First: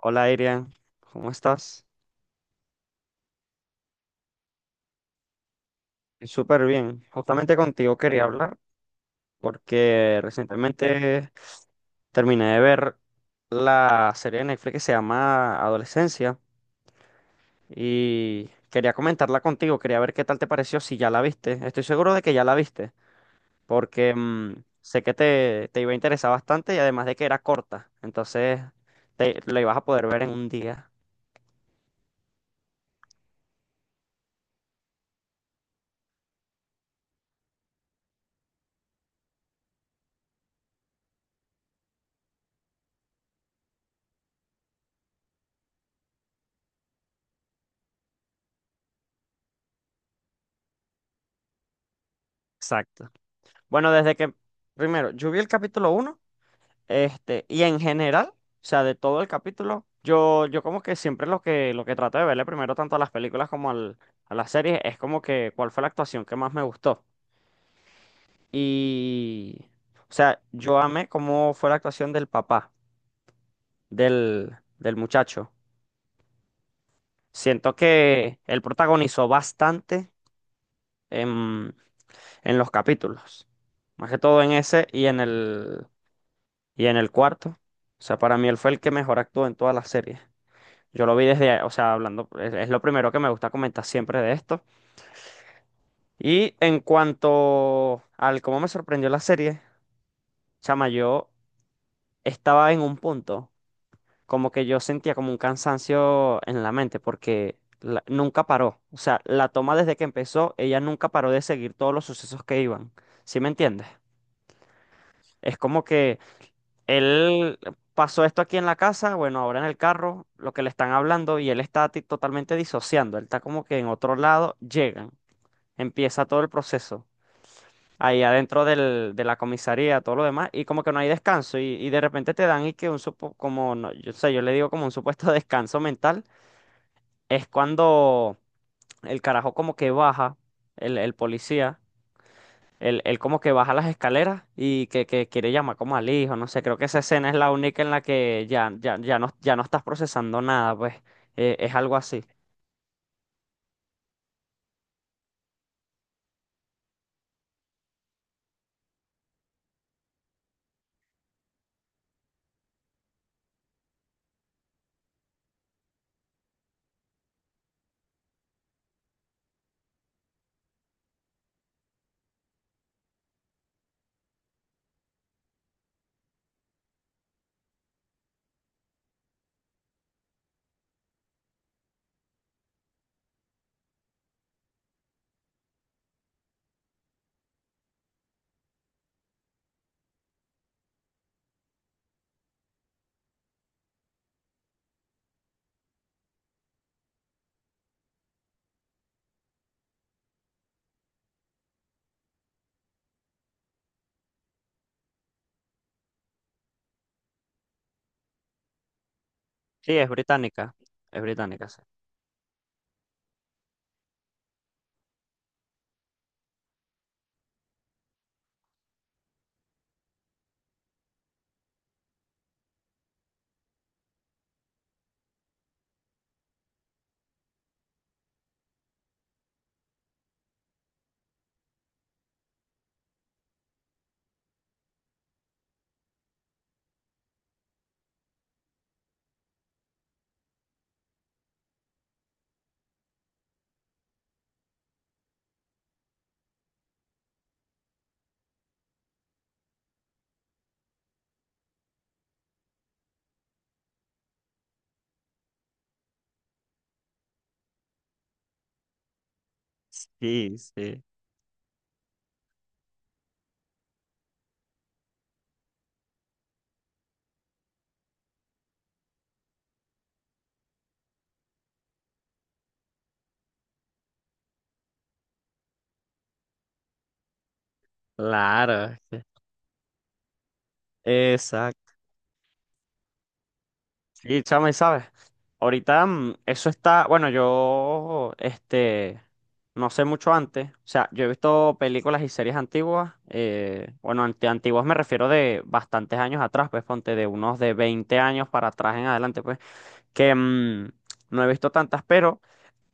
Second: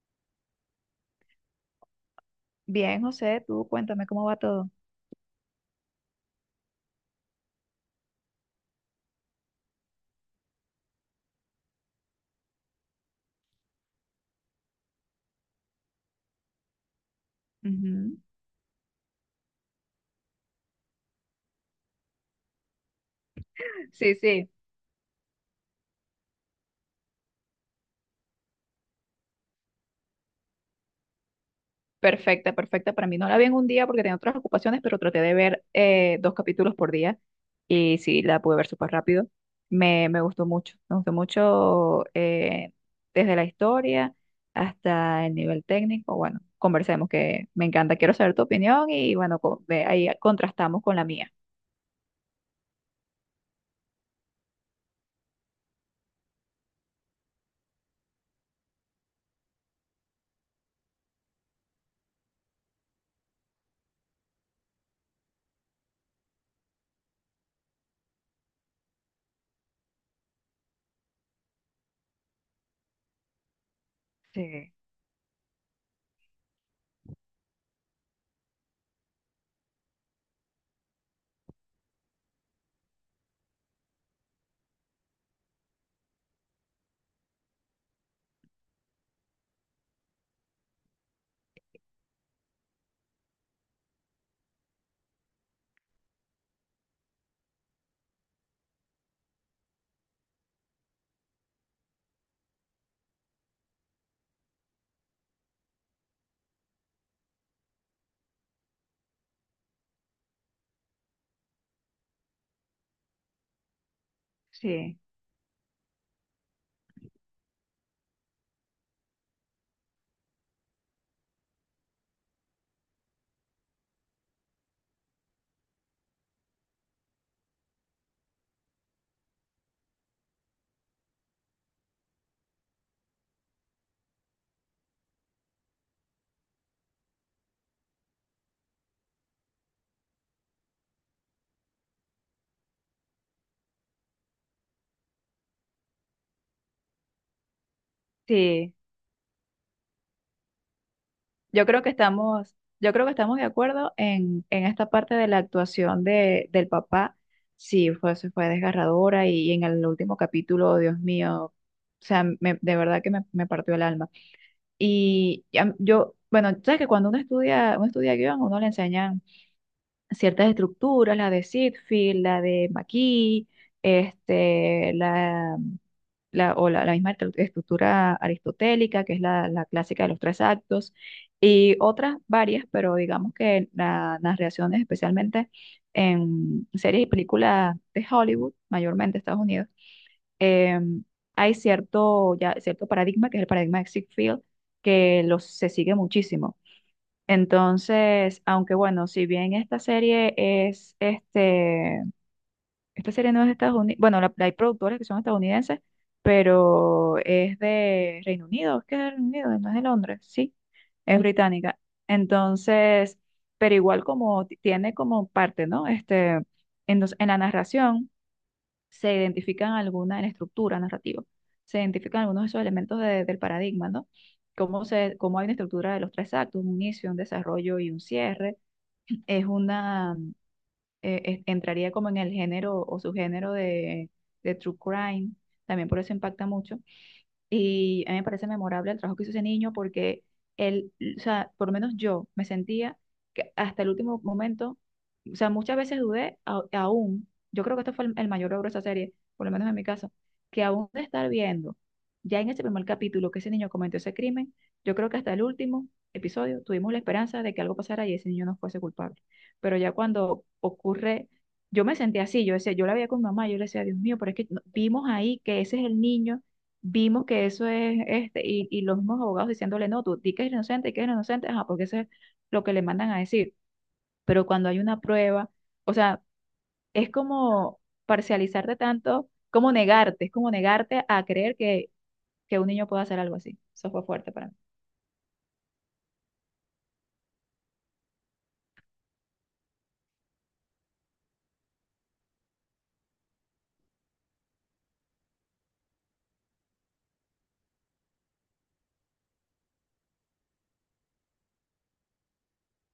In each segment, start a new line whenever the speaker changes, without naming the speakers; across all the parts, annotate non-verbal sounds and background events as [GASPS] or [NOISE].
Hola, Iria, ¿cómo estás?
Bien, José, tú cuéntame cómo va todo.
Súper bien. Justamente contigo quería hablar porque recientemente terminé de ver la serie de Netflix que se llama Adolescencia
Ujú.
y quería comentarla contigo, quería ver qué tal te pareció, si ya la viste. Estoy seguro de que ya la viste porque
Sí, sí,
sé que te iba a interesar bastante y además de que era corta, entonces te, la ibas a poder ver en un día.
perfecta, perfecta. Para mí no la vi en un día porque tenía otras ocupaciones, pero traté de ver dos capítulos por día y sí, la pude ver súper rápido. Me gustó mucho, me gustó mucho desde la historia hasta el nivel técnico. Bueno, conversemos que me encanta, quiero saber tu opinión y bueno, ahí contrastamos con la mía.
Exacto. Bueno, primero, yo vi el capítulo uno. Este, y en general, o sea, de todo el capítulo, yo como que siempre lo que trato de verle primero tanto a las películas como a las series es como que cuál fue la actuación que más me gustó. Y, o sea, yo amé cómo fue la actuación del papá,
Sí.
del muchacho. Siento que él protagonizó bastante en, en los capítulos, más que todo en ese y y en el cuarto. O sea, para mí él fue el que mejor actuó en toda la serie. Yo lo vi desde, o sea, hablando, es lo primero que me gusta comentar siempre de esto. Y en cuanto al cómo me sorprendió la serie, chama, yo estaba en un punto, como que yo sentía como un cansancio en la mente, porque nunca paró. O sea, la toma desde que empezó, ella nunca paró de seguir todos los sucesos que iban. ¿Sí me entiendes?
Sí,
Es como que él pasó esto aquí en la casa, bueno, ahora en el carro, lo que le están hablando, y él está totalmente disociando, él está como que en otro lado, llegan. Empieza todo el proceso ahí adentro de la comisaría, todo lo demás, y como que no hay descanso, y de repente te dan y que un supo, como, no, yo, sé, yo le digo como un supuesto [LAUGHS] descanso mental, es cuando el carajo como que baja, el policía, él como que baja las escaleras y que quiere llamar como al hijo, no sé, creo que esa escena es la única en la que
sí.
ya no, ya no estás procesando nada, pues
Yo
es
creo que
algo así.
estamos, yo creo que estamos de acuerdo en esta parte de la actuación de, del papá. Sí, fue, se fue desgarradora y, en el último capítulo, oh, Dios mío, o sea, de verdad que me partió el alma. Yo, bueno, sabes que cuando uno estudia guión, uno le enseñan ciertas estructuras, la de Sitfield, la de McKee, este, la misma estructura aristotélica, que es la clásica de los tres actos, y otras varias, pero digamos que las reacciones, especialmente en series y películas de Hollywood, mayormente Estados Unidos, em, hay cierto, ya, cierto paradigma, que es el paradigma de Sitfield, que se sigue muchísimo. Entonces, aunque bueno, si bien esta serie es, este, esta serie no es de Estados Unidos, bueno, la, hay productores que son estadounidenses, pero es de Reino Unido, es que es de Reino Unido, no es de
Sí,
Londres, sí, es
es británica,
británica.
sí.
Entonces, pero igual como tiene como parte, ¿no? Este, en la narración se identifican alguna en estructura narrativa, se identifican algunos de esos elementos del paradigma, ¿no? Cómo, se, cómo hay una estructura de los tres actos, un inicio, un desarrollo y un cierre. Es una, entraría como en el género o subgénero de true crime, también por eso impacta mucho y a mí me parece memorable el trabajo que hizo ese niño porque él, o sea, por lo menos yo me sentía que hasta el último momento, o sea, muchas veces dudé aún, yo creo que esto fue el mayor logro de esa serie, por lo menos en mi caso, que aún de estar viendo, ya en ese primer capítulo que ese niño cometió ese crimen, yo creo que hasta el último episodio tuvimos la esperanza de que algo pasara y ese niño no fuese culpable. Pero ya cuando
Sí, sí,
ocurre, yo me sentía así, yo decía, yo la veía con mi mamá, yo le decía, Dios mío, pero es que vimos ahí que ese es el niño, vimos que eso es este, y los mismos abogados diciéndole, no, tú di que eres inocente, di que es inocente, ajá, porque eso es lo que le mandan a decir. Pero cuando hay una prueba, o sea, es como parcializarte
claro.
tanto, como negarte, es como negarte a creer
Exacto.
que un niño puede hacer algo así. Eso fue fuerte
Sí,
para mí.
chama, y sabes, ahorita eso está, bueno, yo, este, no sé mucho antes, o sea, yo he visto películas y series antiguas, bueno, ante antiguas me refiero de bastantes años atrás, pues ponte de unos de 20 años para atrás en adelante, pues, que no he visto tantas, pero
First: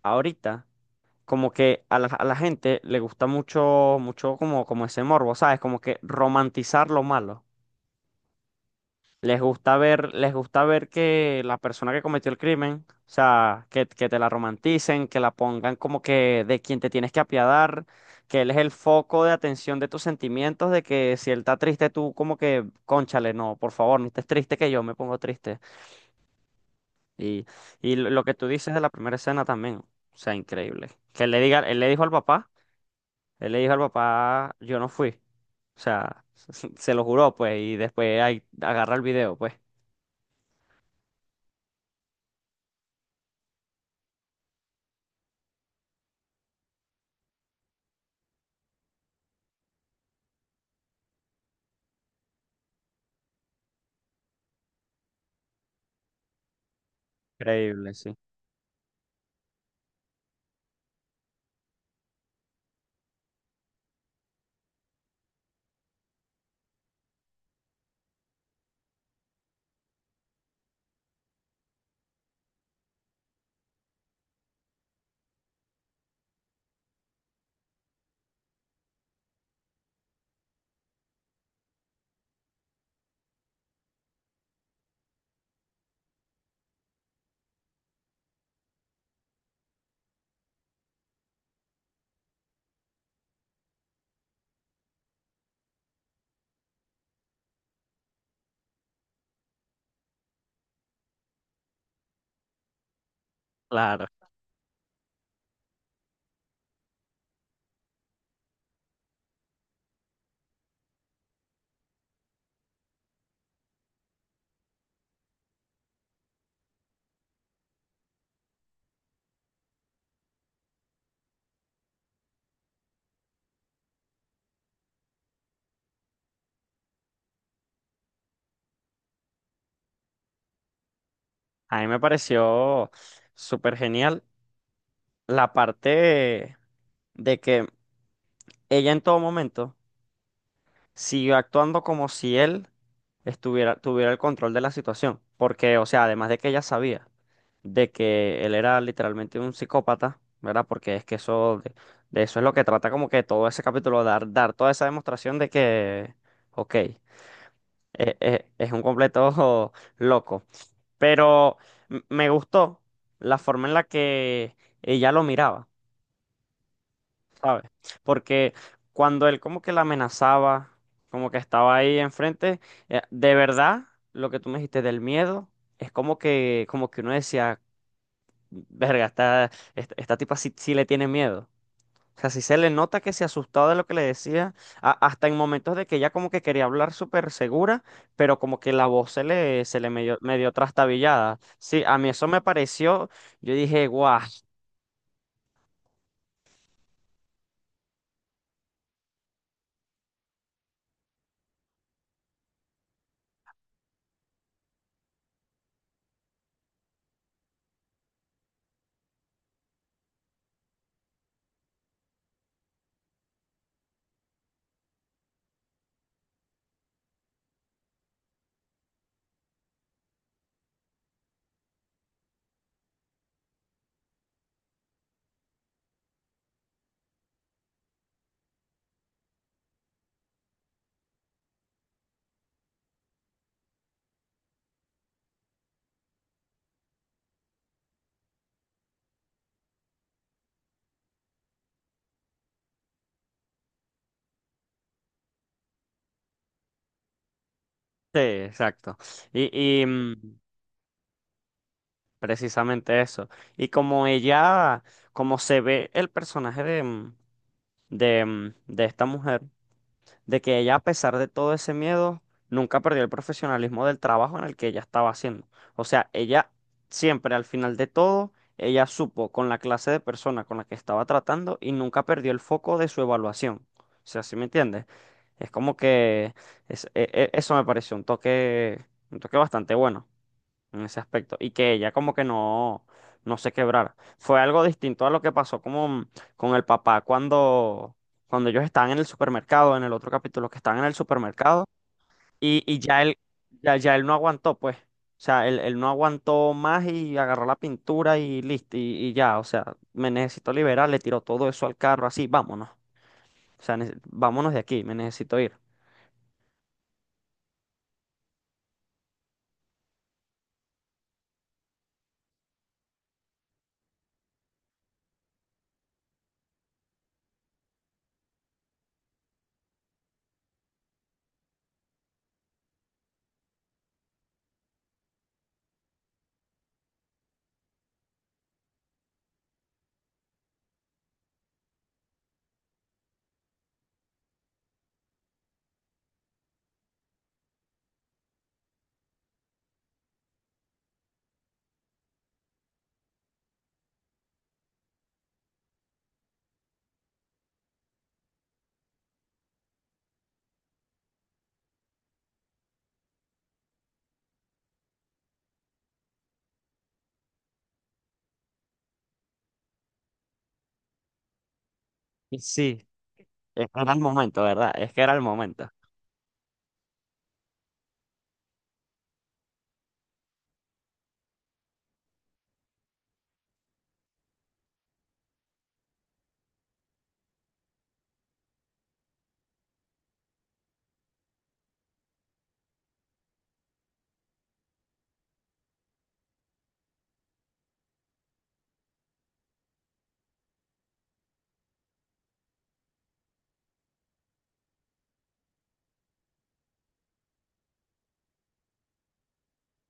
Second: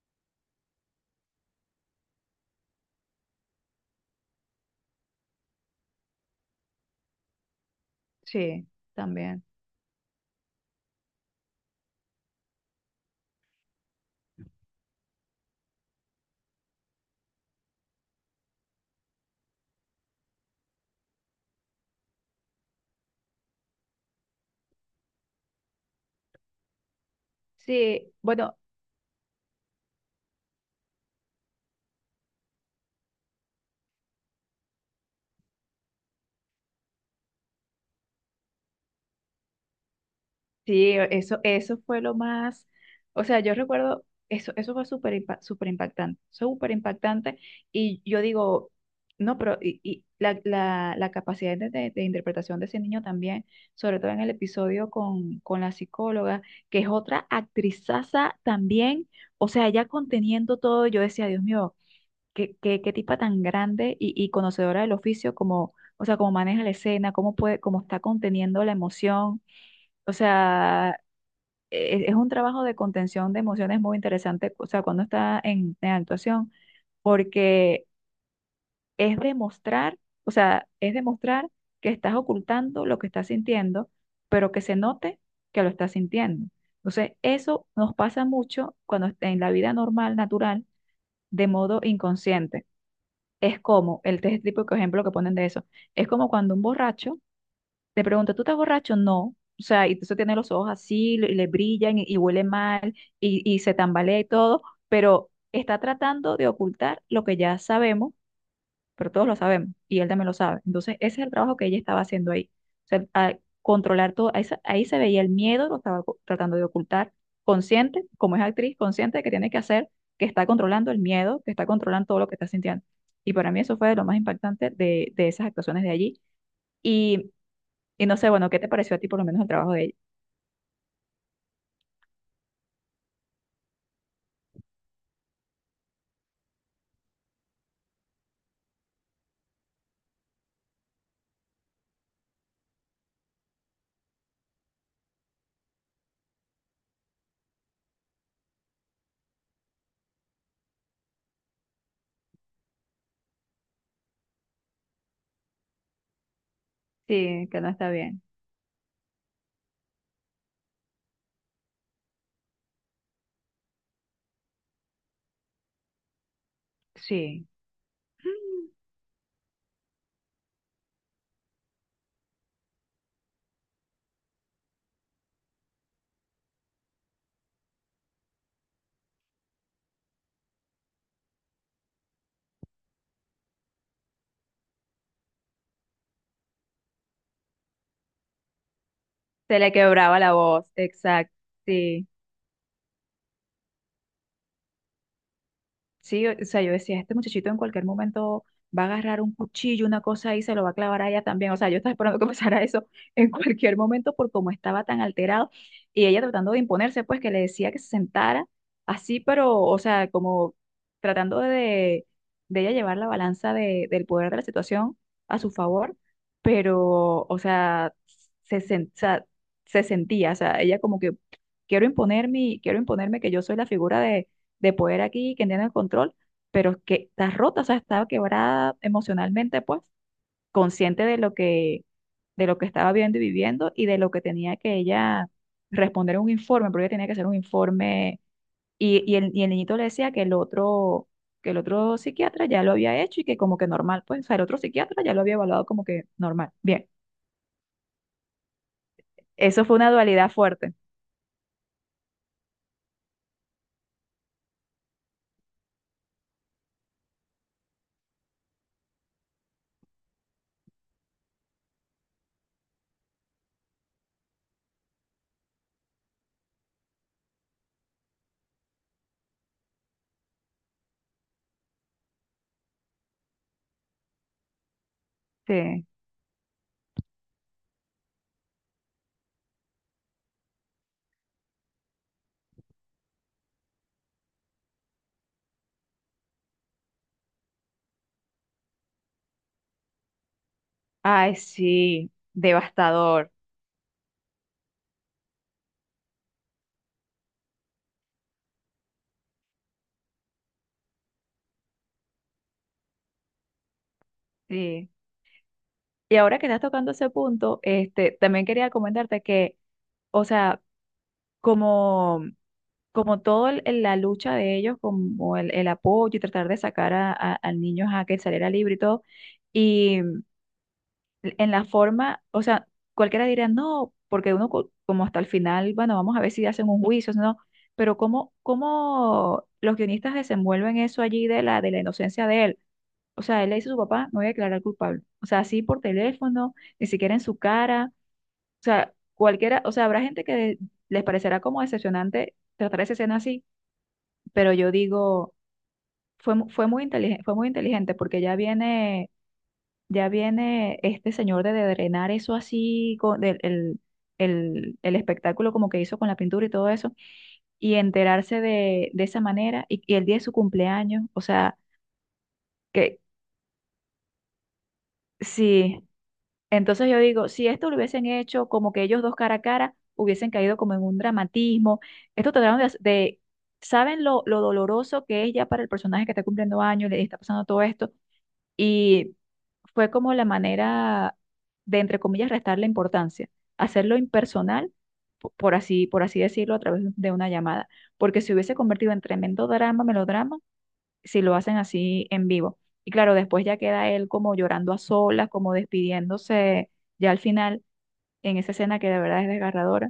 ahorita como que a a la gente le gusta mucho como, como ese morbo, ¿sabes? Como que romantizar lo malo.
Sí, también.
Les gusta ver que la persona que cometió el crimen, o sea, que te la romanticen, que la pongan como que de quien te tienes que apiadar, que él es el foco de atención de tus sentimientos, de que si él está triste, tú como que, cónchale, no, por favor, no estés triste que yo me pongo triste. Y, y lo
Sí,
lo que tú
bueno.
dices de la primera escena también, o sea, increíble. Que él le diga, él le dijo al papá, él le dijo al papá, yo no fui. O sea, [LAUGHS] se lo juró, pues, y después ahí agarra el video, pues.
Sí, eso fue lo más, o sea, yo recuerdo, eso fue súper impactante, y yo digo, no, pero y la capacidad de, de interpretación de ese niño también, sobre todo en el episodio con la psicóloga, que es otra
Increíble, sí.
actrizaza también, o sea, ya conteniendo todo, yo decía, Dios mío, qué, qué, qué tipa tan grande y conocedora del oficio, como, o sea, cómo maneja la escena, cómo puede, cómo está conteniendo la emoción. O sea, es un trabajo de contención de emociones muy interesante, o sea, cuando está en actuación, porque es demostrar, o sea, es demostrar que estás ocultando lo que estás sintiendo, pero que se note que lo estás sintiendo. Entonces, eso nos pasa mucho cuando en la vida normal, natural, de modo inconsciente. Es como el test típico ejemplo que ponen de eso. Es como cuando un borracho le pregunto, ¿tú estás borracho? No. O sea, y eso tiene los ojos así, le brillan y huele mal y se
Claro.
tambalea y todo, pero está tratando de ocultar lo que ya sabemos, pero todos lo sabemos y él también lo sabe. Entonces, ese es el trabajo que ella estaba haciendo ahí. O sea, a controlar todo, ahí se veía el miedo, lo estaba tratando de ocultar, consciente, como es actriz, consciente de que tiene que hacer, que está controlando el miedo, que está controlando todo lo que está sintiendo. Y para mí eso fue de lo más impactante de esas actuaciones de allí. y y no sé, bueno, ¿qué te pareció a ti por lo menos el trabajo de ella?
A mí me pareció súper genial la parte de que ella en todo momento siguió actuando como si él estuviera, tuviera el control de la situación. Porque, o sea, además de que ella sabía de que él era literalmente un psicópata, ¿verdad? Porque es que eso, de eso es lo que trata como que todo ese capítulo, dar toda esa demostración de que, ok,
Sí, que no está bien.
es un completo [LAUGHS] loco. Pero me gustó la forma en la que ella lo miraba,
Sí.
¿sabes? Porque
[GASPS]
cuando él como que la amenazaba, como que estaba ahí enfrente, de verdad, lo que tú me dijiste del miedo, es como que uno decía, verga, esta tipa sí, sí le tiene miedo. O sea, sí se le nota que se asustaba de lo que le decía, hasta en momentos de que ella como que quería hablar súper segura, pero como que la voz se
Se
le,
le
se le medio,
quebraba la
medio
voz, exacto.
trastabillada. Sí, a
Sí.
mí eso me pareció, yo dije, guau, sí,
Sí, o sea, yo decía, este muchachito en cualquier momento va a agarrar un cuchillo, una cosa y se lo va a clavar a ella también. O sea, yo estaba esperando que [LAUGHS] pasara eso en cualquier momento por cómo estaba tan alterado. Y ella tratando de imponerse, pues que le decía que se sentara así, pero, o sea, como tratando de ella llevar la balanza del poder de la situación a su favor, pero, o sea, o sea, se sentía, o sea, ella como que quiero imponerme, quiero imponerme que yo soy la figura de poder aquí, quien tiene el control, pero que está rota, o sea, estaba quebrada emocionalmente, pues, consciente de lo que estaba viendo y viviendo y de lo que tenía que ella responder un informe, porque ella tenía que hacer un informe y, y el niñito le decía que el otro psiquiatra ya lo había hecho y que como que normal, pues, o sea, el otro psiquiatra ya lo había evaluado como que normal. Bien,
exacto.
eso fue
Y
una dualidad fuerte.
precisamente eso. Y como ella, como se ve el personaje de esta mujer. De que ella, a pesar de todo ese miedo, nunca perdió el profesionalismo del trabajo en el que ella estaba haciendo. O sea, ella siempre, al final de todo, ella supo con la clase de persona con la que estaba tratando y nunca perdió el foco de su evaluación. O sea, ¿sí me entiendes? Es como
Sí.
que eso me pareció un toque bastante bueno en ese aspecto y que ella como que no, no se quebrara. Fue algo distinto a lo que pasó como con el papá cuando, cuando ellos estaban en el supermercado, en el otro capítulo, que estaban en el
Ay,
supermercado
sí,
y ya él,
devastador.
ya él no aguantó, pues. O sea, él no aguantó más y agarró la pintura y listo, y ya, o sea, me necesito liberar, le tiró todo eso al carro, así, vámonos. O sea, vámonos de aquí,
Sí.
me necesito ir.
Y ahora que estás tocando ese punto, este, también quería comentarte que, o sea, como, como todo la lucha de ellos, como el apoyo y tratar de sacar a, al niño a que saliera libre y todo, y en la forma, o sea, cualquiera diría no, porque uno como hasta el final, bueno, vamos a ver si hacen un juicio, si no, pero cómo, cómo los guionistas desenvuelven eso allí de la inocencia de él. O sea, él le dice a su papá, me voy a declarar culpable. O sea, así por teléfono, ni siquiera en su cara. O sea, cualquiera, o sea, habrá gente que les parecerá como decepcionante tratar esa escena así, pero yo digo, fue, fue muy inteligente porque ya viene este señor de drenar eso así, con el espectáculo como que hizo con la pintura y todo eso, y enterarse de esa manera, y el día de su cumpleaños, o sea,
Y sí,
que
es que era el momento, ¿verdad? Es que era el momento.
sí. Entonces yo digo, si esto lo hubiesen hecho como que ellos dos cara a cara, hubiesen caído como en un dramatismo. Esto trataron de, ¿saben lo doloroso que es ya para el personaje que está cumpliendo años, le está pasando todo esto? Y fue como la manera de, entre comillas, restarle importancia, hacerlo impersonal, por así decirlo, a través de una llamada. Porque se hubiese convertido en tremendo drama, melodrama, si lo hacen así en vivo. Y claro, después ya queda él como llorando a solas, como despidiéndose ya al final, en esa escena que de verdad es desgarradora,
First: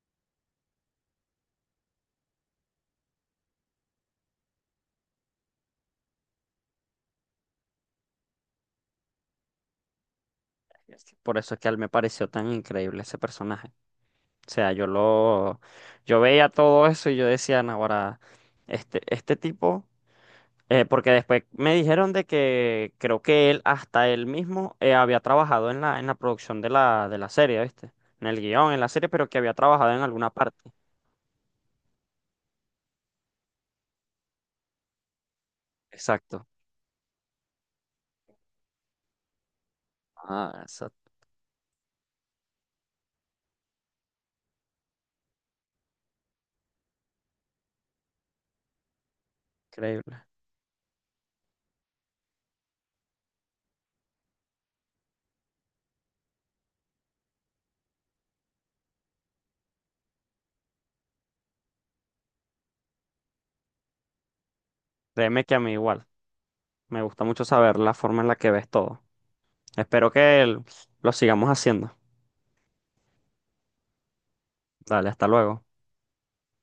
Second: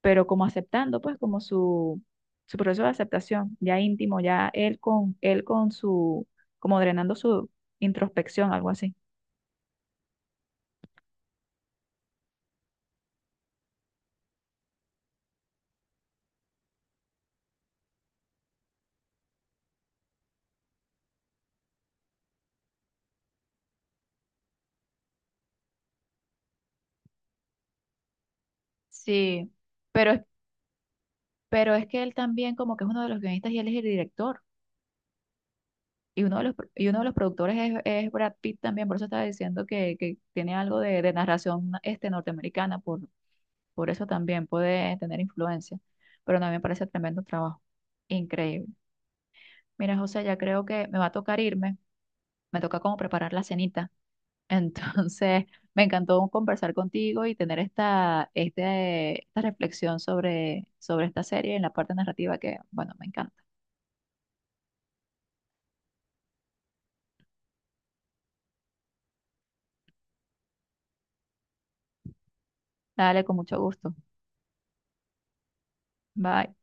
pero como aceptando, pues, como su proceso de aceptación, ya íntimo, ya él con su, como drenando su introspección, algo así.
Este, por eso es que a él me pareció tan increíble ese personaje. O sea, yo veía todo eso y yo decía, "No, ahora, este tipo, porque después me dijeron de que creo que él, hasta él mismo, había trabajado en en la producción de de la serie, ¿viste? En el guión, en la serie, pero que
Sí,
había trabajado en
pero,
alguna parte.
pero es que él también como que es uno de los guionistas y él es el director. Y uno de
Exacto.
los, y uno de los productores es Brad Pitt también, por eso estaba diciendo que tiene
Ah,
algo
eso
de narración este, norteamericana, por. Por eso también puede tener influencia. Pero no, me parece tremendo trabajo. Increíble. Mira,
increíble.
José, ya creo que me va a tocar irme. Me toca como preparar la cenita. Entonces, [LAUGHS] me encantó conversar contigo y tener esta, este, esta reflexión sobre, sobre esta serie en la parte narrativa que, bueno, me encanta.
Créeme que a mí igual. Me gusta mucho saber la forma en la que ves todo. Espero que lo sigamos haciendo.
Dale, con mucho gusto.
Dale, hasta luego.
Bye.